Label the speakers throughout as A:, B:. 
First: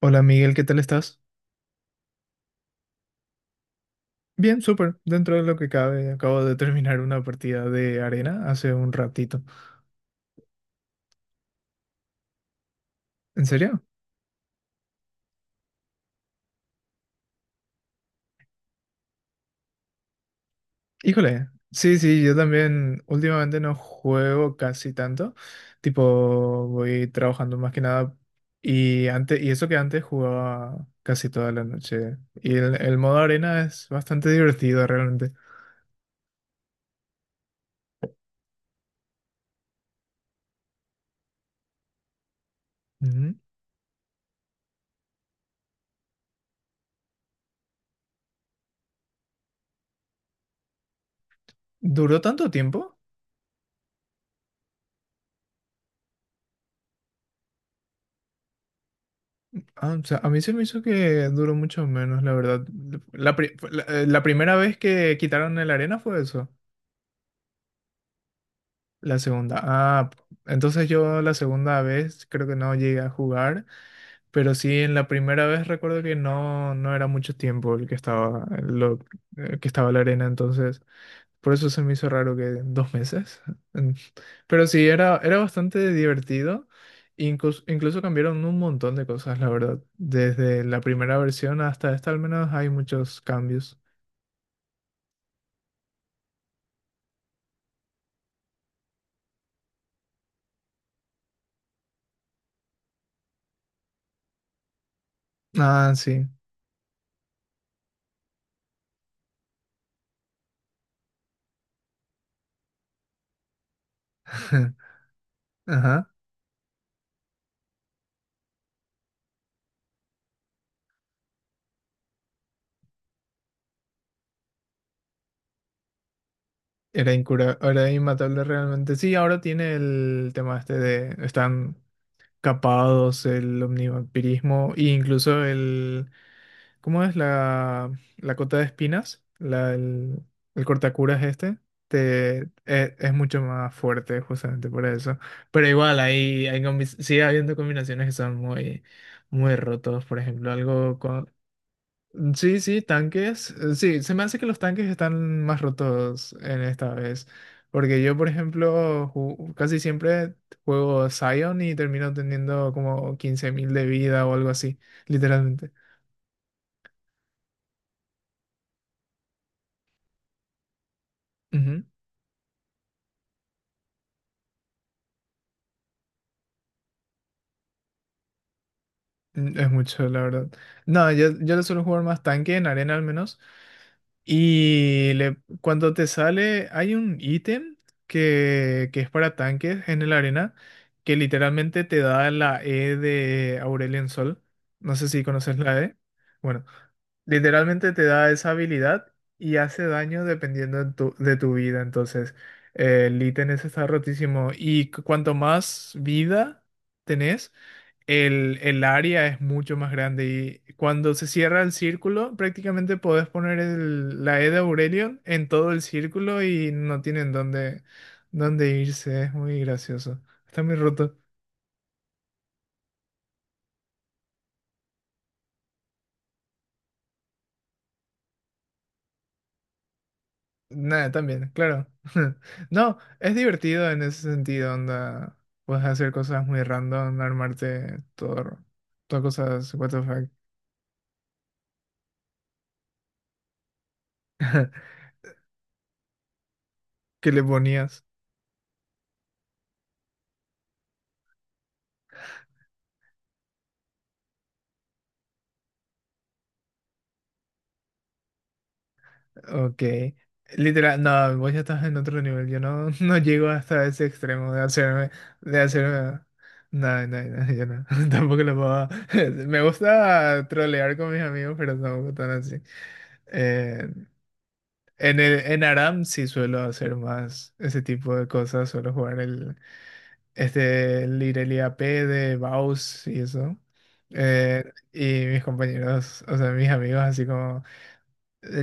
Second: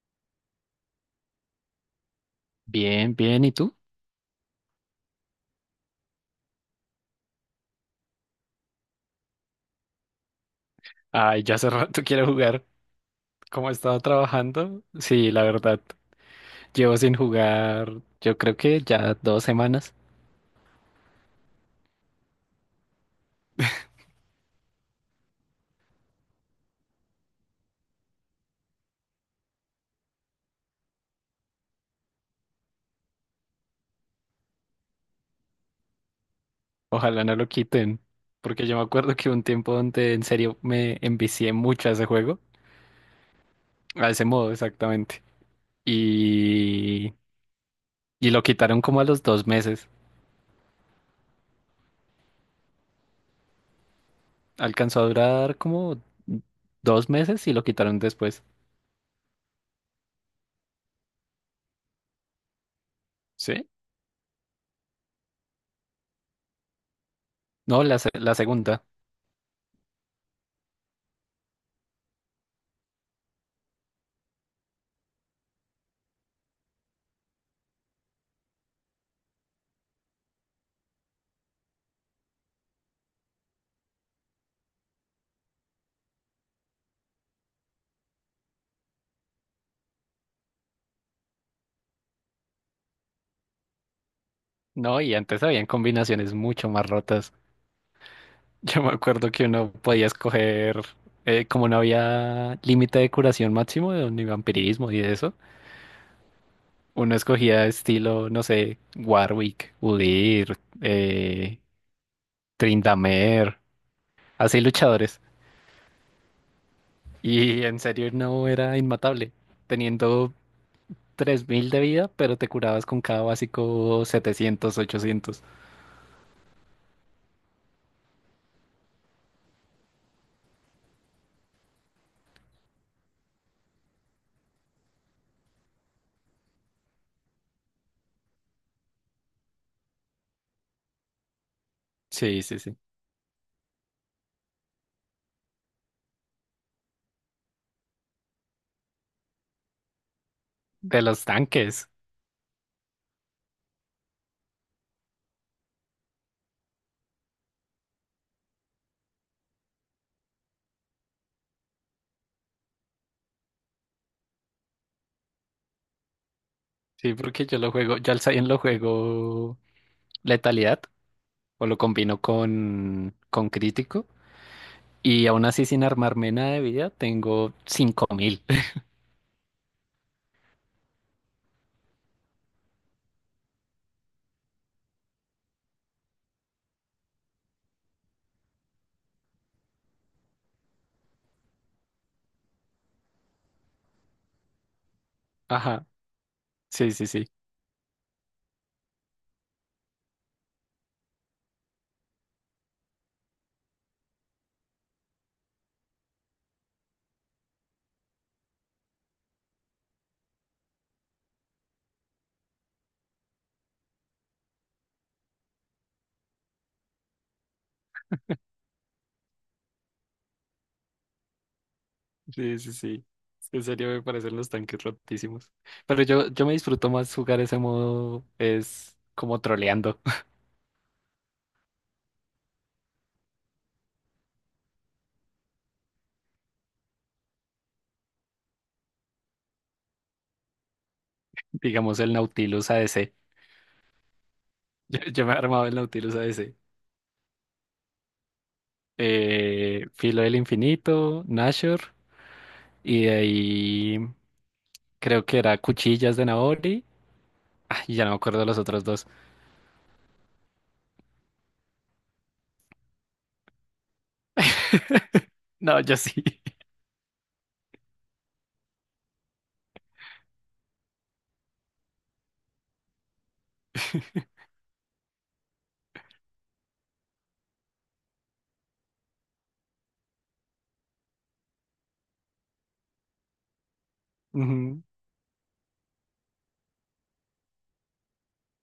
A: Hola Miguel, ¿qué tal estás?
B: Bien, bien, ¿y tú?
A: Bien, súper. Dentro de lo que cabe, acabo de terminar una partida de arena hace un ratito.
B: Ay, ya hace rato quiero jugar.
A: ¿En
B: Como he
A: serio?
B: estado trabajando, sí, la verdad, llevo sin jugar, yo creo que ya 2 semanas.
A: Híjole. Sí, sí, yo también últimamente no juego casi tanto. Tipo, voy trabajando más que nada. Y antes, y eso que antes jugaba casi toda la noche. Y el modo arena es bastante divertido realmente.
B: Ojalá no lo quiten, porque yo me acuerdo que hubo un tiempo donde en serio me envicié mucho a ese juego,
A: Ujú.
B: a ese modo exactamente. Y, y lo quitaron como a los 2 meses.
A: ¿Duró tanto tiempo?
B: Alcanzó a durar como 2 meses y lo quitaron después.
A: Ah, o sea, a mí se me hizo que duró mucho menos, la verdad. La, pri-
B: ¿Sí?
A: la- eh, la primera vez que quitaron el arena fue eso.
B: No, la, la segunda.
A: La segunda. Ah, entonces yo la segunda vez creo que no llegué a jugar, pero sí en la primera vez recuerdo que no, no era mucho tiempo el que estaba, que estaba la arena, entonces. Por eso se me hizo raro que dos meses. En. Pero sí, era bastante divertido. Incluso cambiaron un montón de cosas, la verdad. Desde la primera versión hasta esta, al menos hay muchos cambios.
B: No, y antes habían combinaciones mucho más rotas. Yo me acuerdo que uno podía escoger, como no había límite de curación máximo de ni vampirismo y de eso,
A: Ah, sí.
B: uno escogía estilo, no sé, Warwick, Udyr, eh, Tryndamere, así luchadores.
A: Ajá.
B: Y en serio no era inmatable, teniendo 3000 de vida, pero te curabas con cada básico 700 800.
A: Era incura, era inmatable realmente. Sí, ahora tiene el tema este de están capados, el omnivampirismo e incluso el. ¿Cómo es la cota de espinas? El cortacuras este. Te,
B: Sí, sí, sí.
A: es mucho más fuerte justamente por eso. Pero igual, sigue habiendo combinaciones que son muy rotos. Por ejemplo, algo
B: De los
A: con...
B: tanques.
A: Sí, sí, tanques. Sí, se me hace que los tanques están más rotos en esta vez. Porque yo, por ejemplo, casi siempre juego Sion y termino teniendo como 15.000 de vida o algo así, literalmente.
B: Sí, porque yo lo juego, yo al Zayn lo juego letalidad o lo combino con, crítico. Y aún así, sin armarme nada de vida, tengo 5000.
A: Es mucho, la verdad. No, yo lo suelo jugar más tanque, en arena al menos. Y le, cuando te sale, hay un ítem que es para tanques en el arena, que literalmente te da la E de Aurelion Sol. No sé si conoces la
B: Ajá,
A: E. Bueno,
B: sí, sí, sí.
A: literalmente te da esa habilidad y hace daño dependiendo de de tu vida. Entonces, el ítem ese está rotísimo. Y cuanto más vida tenés, el área es mucho más grande y cuando se cierra el círculo, prácticamente podés poner la E de Aurelion en todo el círculo y no tienen dónde irse. Es muy gracioso. Está muy roto.
B: Sí, sí, sí. En serio me parecen los tanques rotísimos. Pero yo, me disfruto más jugar ese modo, es como troleando,
A: Nada, también, claro. No, es divertido en ese sentido, onda. Puedes hacer cosas muy random, armarte todas cosas, what the fuck,
B: digamos el Nautilus ADC. Yo, me he armado el Nautilus ADC.
A: que le ponías.
B: Filo del Infinito, Nashor, y de ahí creo que era Cuchillas de Naori. Ah, y ya no me acuerdo los otros dos.
A: Ok. Literal, no, vos ya estás en otro nivel. Yo no, no llego hasta ese extremo de de
B: No, yo
A: hacerme.
B: sí.
A: No, no, no, yo no. Tampoco lo puedo. Me gusta trolear con mis amigos, pero tampoco tan así. Eh, en en Aram sí suelo hacer más ese tipo de cosas. Suelo jugar el Irelia AP de Baus y eso. Eh,
B: Ujú.
A: y mis compañeros, o sea, mis amigos, así como.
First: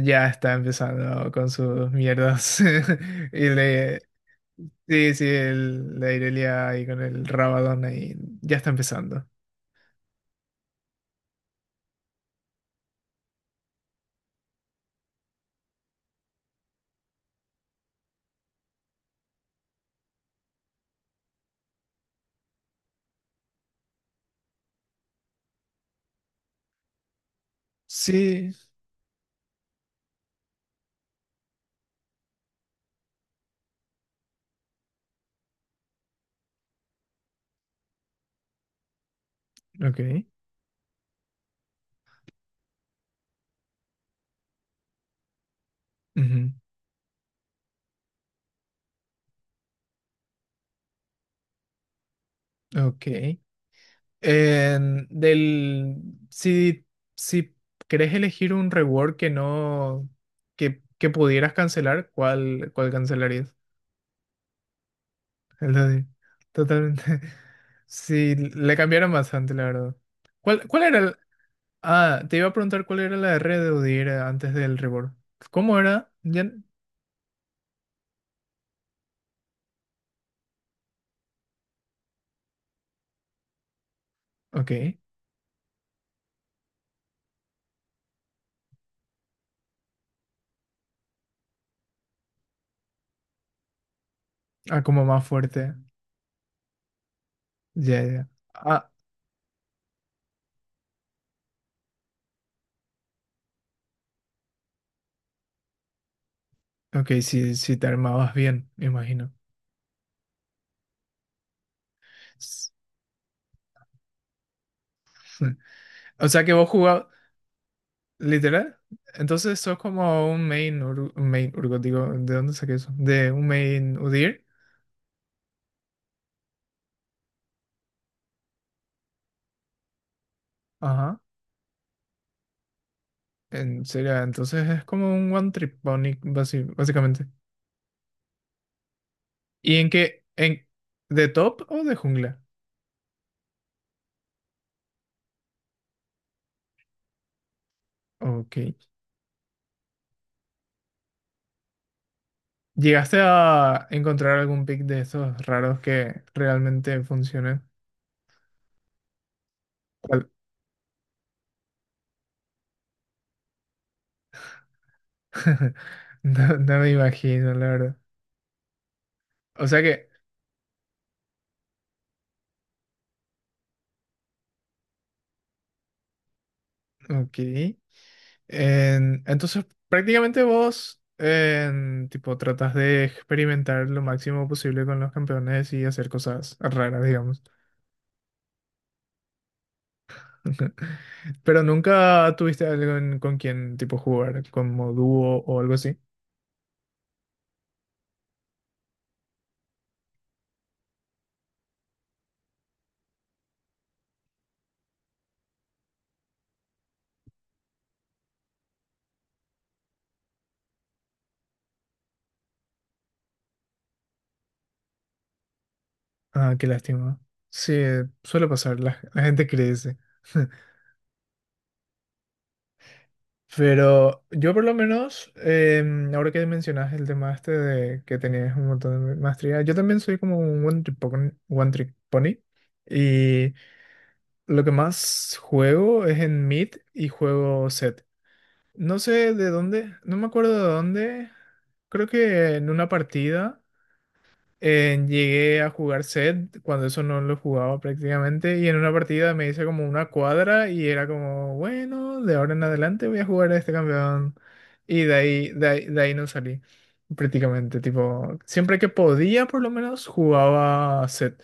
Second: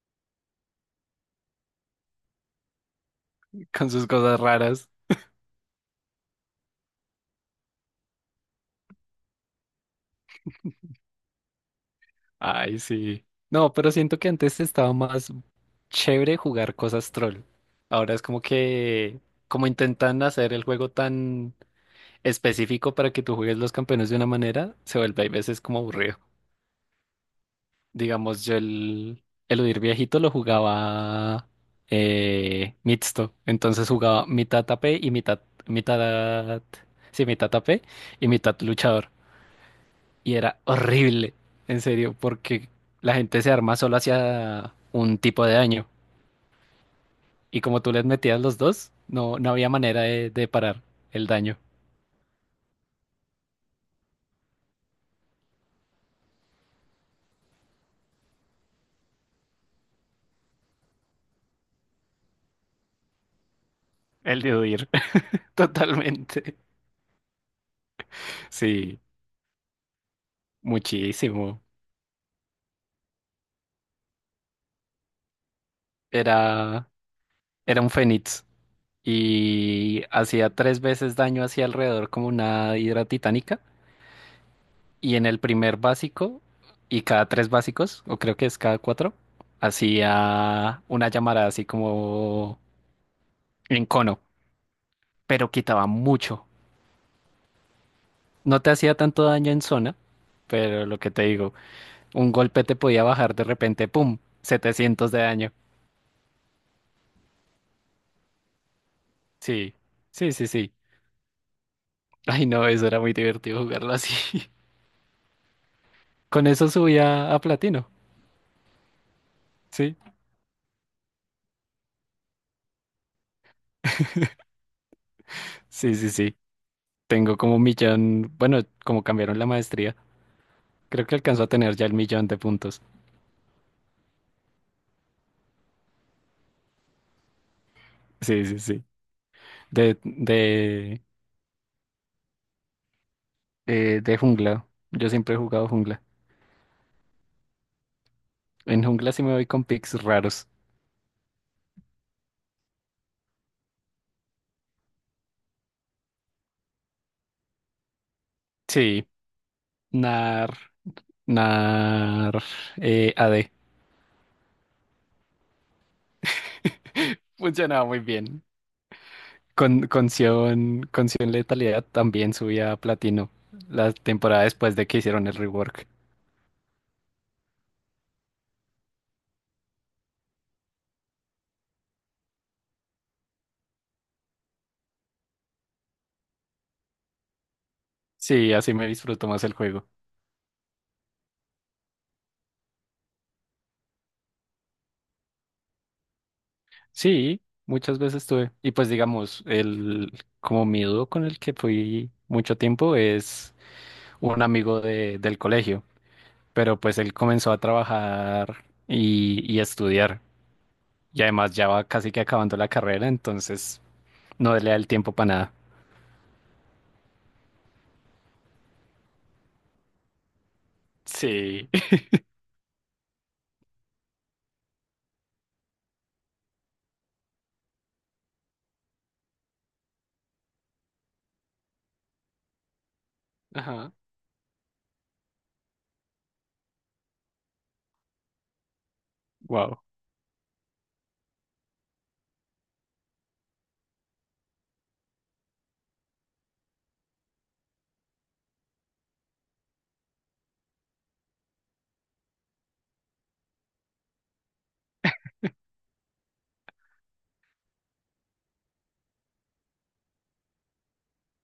A: Ya está empezando con sus mierdas. Y
B: Con
A: le.
B: sus cosas raras.
A: Sí, sí, el, la Irelia ahí con el Rabadón ahí. Ya está empezando.
B: Ay, sí. No, pero siento que antes estaba más chévere jugar cosas troll. Ahora es como que, como intentan hacer el juego tan específico para que tú juegues los campeones de una manera, se vuelve a veces como aburrido. Digamos,
A: Sí,
B: yo el eludir viejito lo jugaba mixto. Entonces jugaba mitad AP y mitad, mitad, sí, mitad AP y mitad luchador.
A: ok.
B: Y era horrible, en serio, porque la gente se arma solo hacia un tipo de daño.
A: ujú.
B: Y como tú les metías los dos, no, no había manera de, parar el daño,
A: Ok. En- del. Si, si querés elegir un reward que no, que pudieras cancelar, ¿cuál cancelarías?
B: el de huir,
A: El de.
B: totalmente.
A: Totalmente. Sí, le
B: Sí,
A: cambiaron bastante, la verdad. ¿Cuál era? el-.
B: muchísimo.
A: Ah, te iba a preguntar cuál era la R de Udyr antes del reborn. ¿Cómo era? Ya...
B: Era, era un fénix y hacía 3 veces daño hacia alrededor como una hidra titánica.
A: Ok.
B: Y en el primer básico, y cada 3 básicos, o creo que es cada cuatro, hacía una llamarada así como en cono,
A: Ah, como más
B: pero
A: fuerte.
B: quitaba mucho.
A: Ya, ya.
B: No te
A: Ah,
B: hacía tanto daño en zona, pero lo que te digo, un golpe te podía bajar de repente, ¡pum! 700 de daño.
A: ok, si te armabas bien, me imagino.
B: Sí, sí, sí, sí. Ay, no,
A: S-.
B: eso era muy divertido jugarlo así.
A: O sea
B: Con
A: que
B: eso
A: vos jugabas.
B: subía a platino.
A: ¿Literal? Entonces sos
B: Sí,
A: como un main Urgot, digo, ¿de dónde saqué eso? De un main Udyr.
B: sí, sí, sí. Tengo como un millón, bueno, como cambiaron la maestría, creo que
A: Ajá.
B: alcanzó a tener ya el millón de puntos.
A: En serio, entonces es como un one trip pony, básicamente.
B: Sí, sí, sí.
A: ¿Y en
B: De,
A: qué? ¿En
B: de,
A: de top o de jungla?
B: de jungla. Yo siempre he jugado jungla.
A: Ok.
B: En jungla sí me voy con picks raros.
A: ¿Llegaste a encontrar algún pick de esos raros que realmente funcionen?
B: Sí,
A: ¿Cuál?
B: nar. Nar, AD.
A: No, no me imagino, la
B: Funcionaba
A: verdad.
B: muy bien.
A: O sea
B: Con,
A: que,
B: con Sion, con Sion Letalidad también subía a platino la temporada después de que hicieron el rework.
A: ok. Entonces, prácticamente vos, en, tipo, tratas de experimentar lo máximo posible con los campeones y hacer cosas raras, digamos.
B: Sí, así me disfruto más el juego.
A: Pero nunca tuviste algo con quien, tipo, jugar, como dúo o algo así.
B: Sí, muchas veces tuve. Y pues digamos, el como mi dúo con el que fui mucho tiempo es un amigo del colegio, pero pues él comenzó a trabajar y a estudiar. Y además ya va casi que acabando la carrera, entonces no le da el tiempo para nada.
A: Ah, qué lástima. Sí, suele pasar, la gente crece.
B: Sí.
A: Pero yo por lo menos, ahora que mencionas el tema este de que tenías un montón de maestría, yo también soy como un one trick pony, y
B: Ajá.
A: lo que más juego es en mid y juego set. No sé de
B: Wow.
A: dónde, no me acuerdo de dónde, creo que en una partida. Llegué a jugar set cuando eso no lo jugaba prácticamente y en una partida me hice como una cuadra y era como, bueno, de ahora en adelante voy a jugar a este campeón y de ahí no salí prácticamente, tipo, siempre que podía por lo menos jugaba set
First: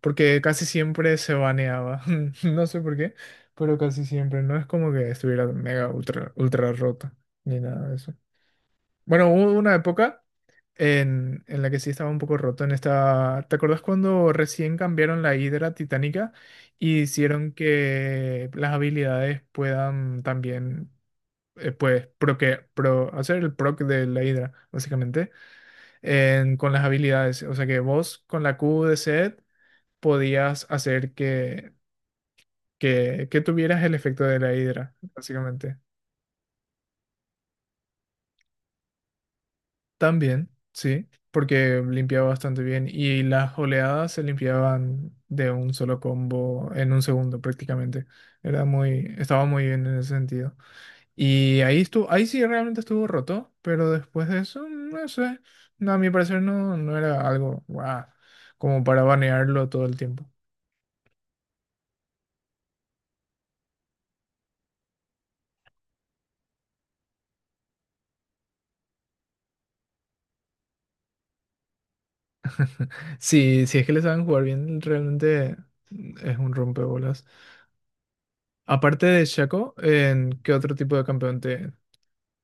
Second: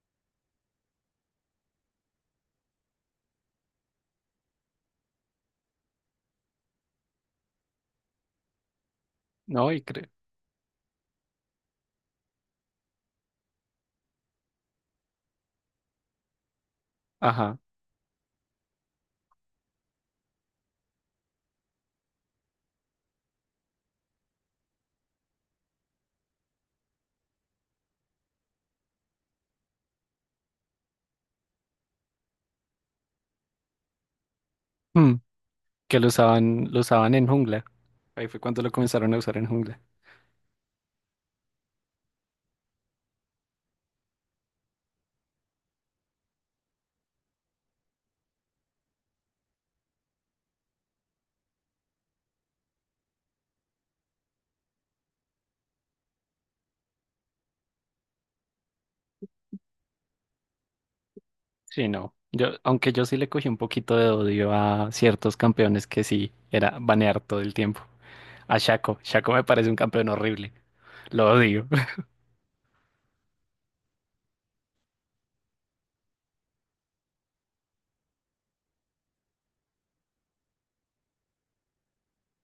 A: porque casi siempre se baneaba, no sé por qué, pero casi siempre, no es como que estuviera mega ultra, ultra rota ni nada de eso. Bueno, hubo
B: No,
A: una
B: y creo.
A: época en la que sí estaba un poco roto en esta... ¿Te acordás cuando recién cambiaron la Hidra titánica y hicieron
B: Ajá.
A: que las habilidades puedan también, hacer el proc de la Hidra, básicamente, con las habilidades? O sea que vos con la Q de Set podías hacer que tuvieras el efecto de la Hidra,
B: Mm,
A: básicamente.
B: Que lo usaban en jungla. Ahí fue cuando lo comenzaron a usar en jungla.
A: También, sí, porque limpiaba bastante bien y las oleadas se limpiaban de un solo combo en un segundo prácticamente. Estaba muy bien en ese sentido. Y ahí estuvo, ahí sí realmente estuvo roto, pero después de eso, no sé, no, a mi parecer no, no era algo guau, como para banearlo todo el tiempo.
B: Sí, no. Aunque yo sí le cogí un poquito de odio a ciertos campeones que sí era banear todo el tiempo. A Shaco. Shaco me parece un campeón horrible. Lo odio.
A: Sí, si es que le saben jugar bien, realmente es un rompebolas. Aparte de Shaco, ¿en qué otro tipo de campeón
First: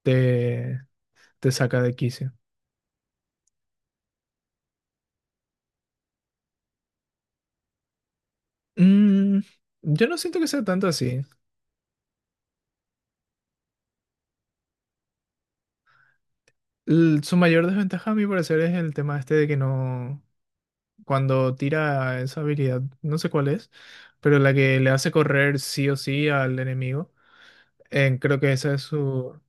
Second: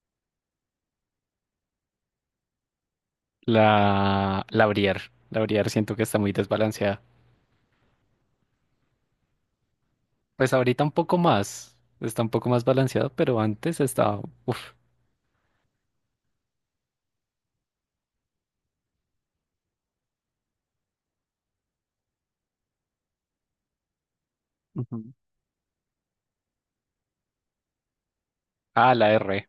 A: te, te saca de quicio?
B: La Briar. La Briar siento que está muy desbalanceada.
A: Mm, yo no siento que
B: Pues
A: sea
B: ahorita
A: tanto
B: un poco
A: así.
B: más. Está un poco más balanceado, pero antes estaba. Uf.
A: L- su mayor desventaja, a mi parecer, es el tema este de que no. Cuando tira esa habilidad, no sé cuál es, pero la que le hace
B: Ujú.
A: correr sí o sí al enemigo. Creo que esa es
B: Ah, la
A: su.
B: R.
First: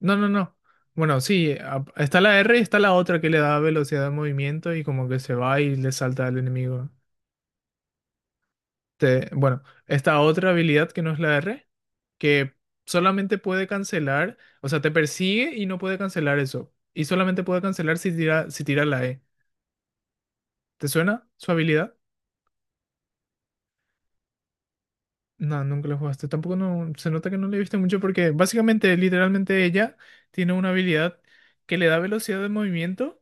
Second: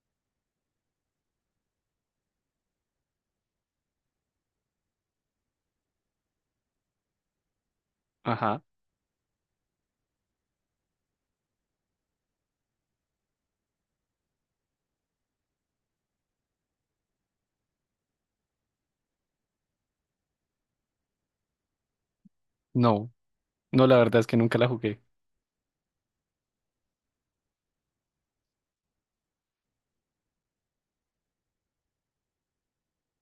A: No, no, no. Bueno, sí, a- está la R y está la otra que le da velocidad de movimiento y como que se va y le salta al enemigo.
B: Ajá.
A: Bueno, esta otra habilidad que no es la R, que solamente puede cancelar, o sea, te persigue y no puede cancelar eso. Y solamente puede cancelar si tira la E. ¿Te suena su habilidad?
B: No. No, la verdad es que nunca la jugué.
A: No, nunca la jugaste. Tampoco no, se nota que no le viste mucho porque básicamente, literalmente ella tiene una habilidad que le da velocidad de movimiento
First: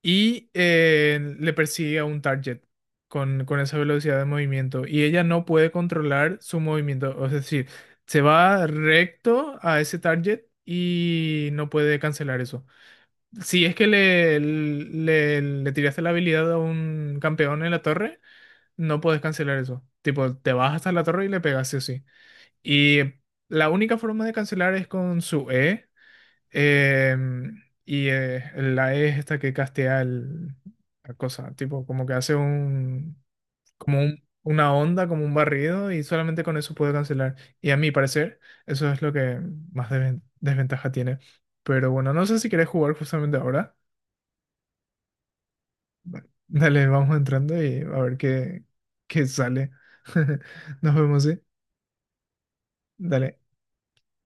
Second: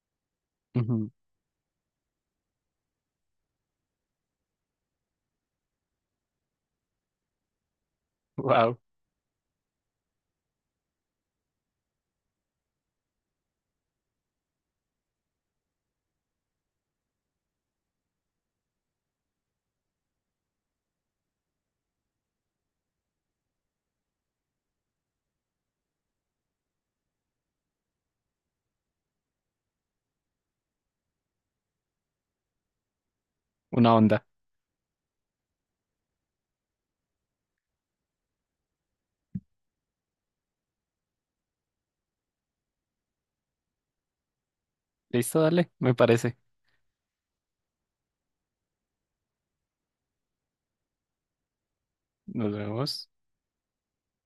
A: y le persigue a un target con esa velocidad de movimiento y ella no puede controlar su movimiento, es decir, se va
B: Wow,
A: recto a ese target y no puede cancelar eso. Si es que le tiraste la habilidad a un campeón en la torre, no puedes cancelar eso. Tipo, te vas hasta la torre y le pegas sí o sí. Y la única forma de cancelar es con su E. Eh, la E es esta que castea la cosa, tipo, como que hace
B: una onda.
A: una onda, como un barrido, y solamente con eso puede cancelar. Y a mi parecer, eso es lo que más desventaja tiene. Pero bueno, no sé si querés jugar justamente ahora.
B: Listo, dale, me parece.
A: Dale, vamos entrando y a ver qué sale. Nos vemos, ¿sí?
B: Nos vemos.
A: Dale.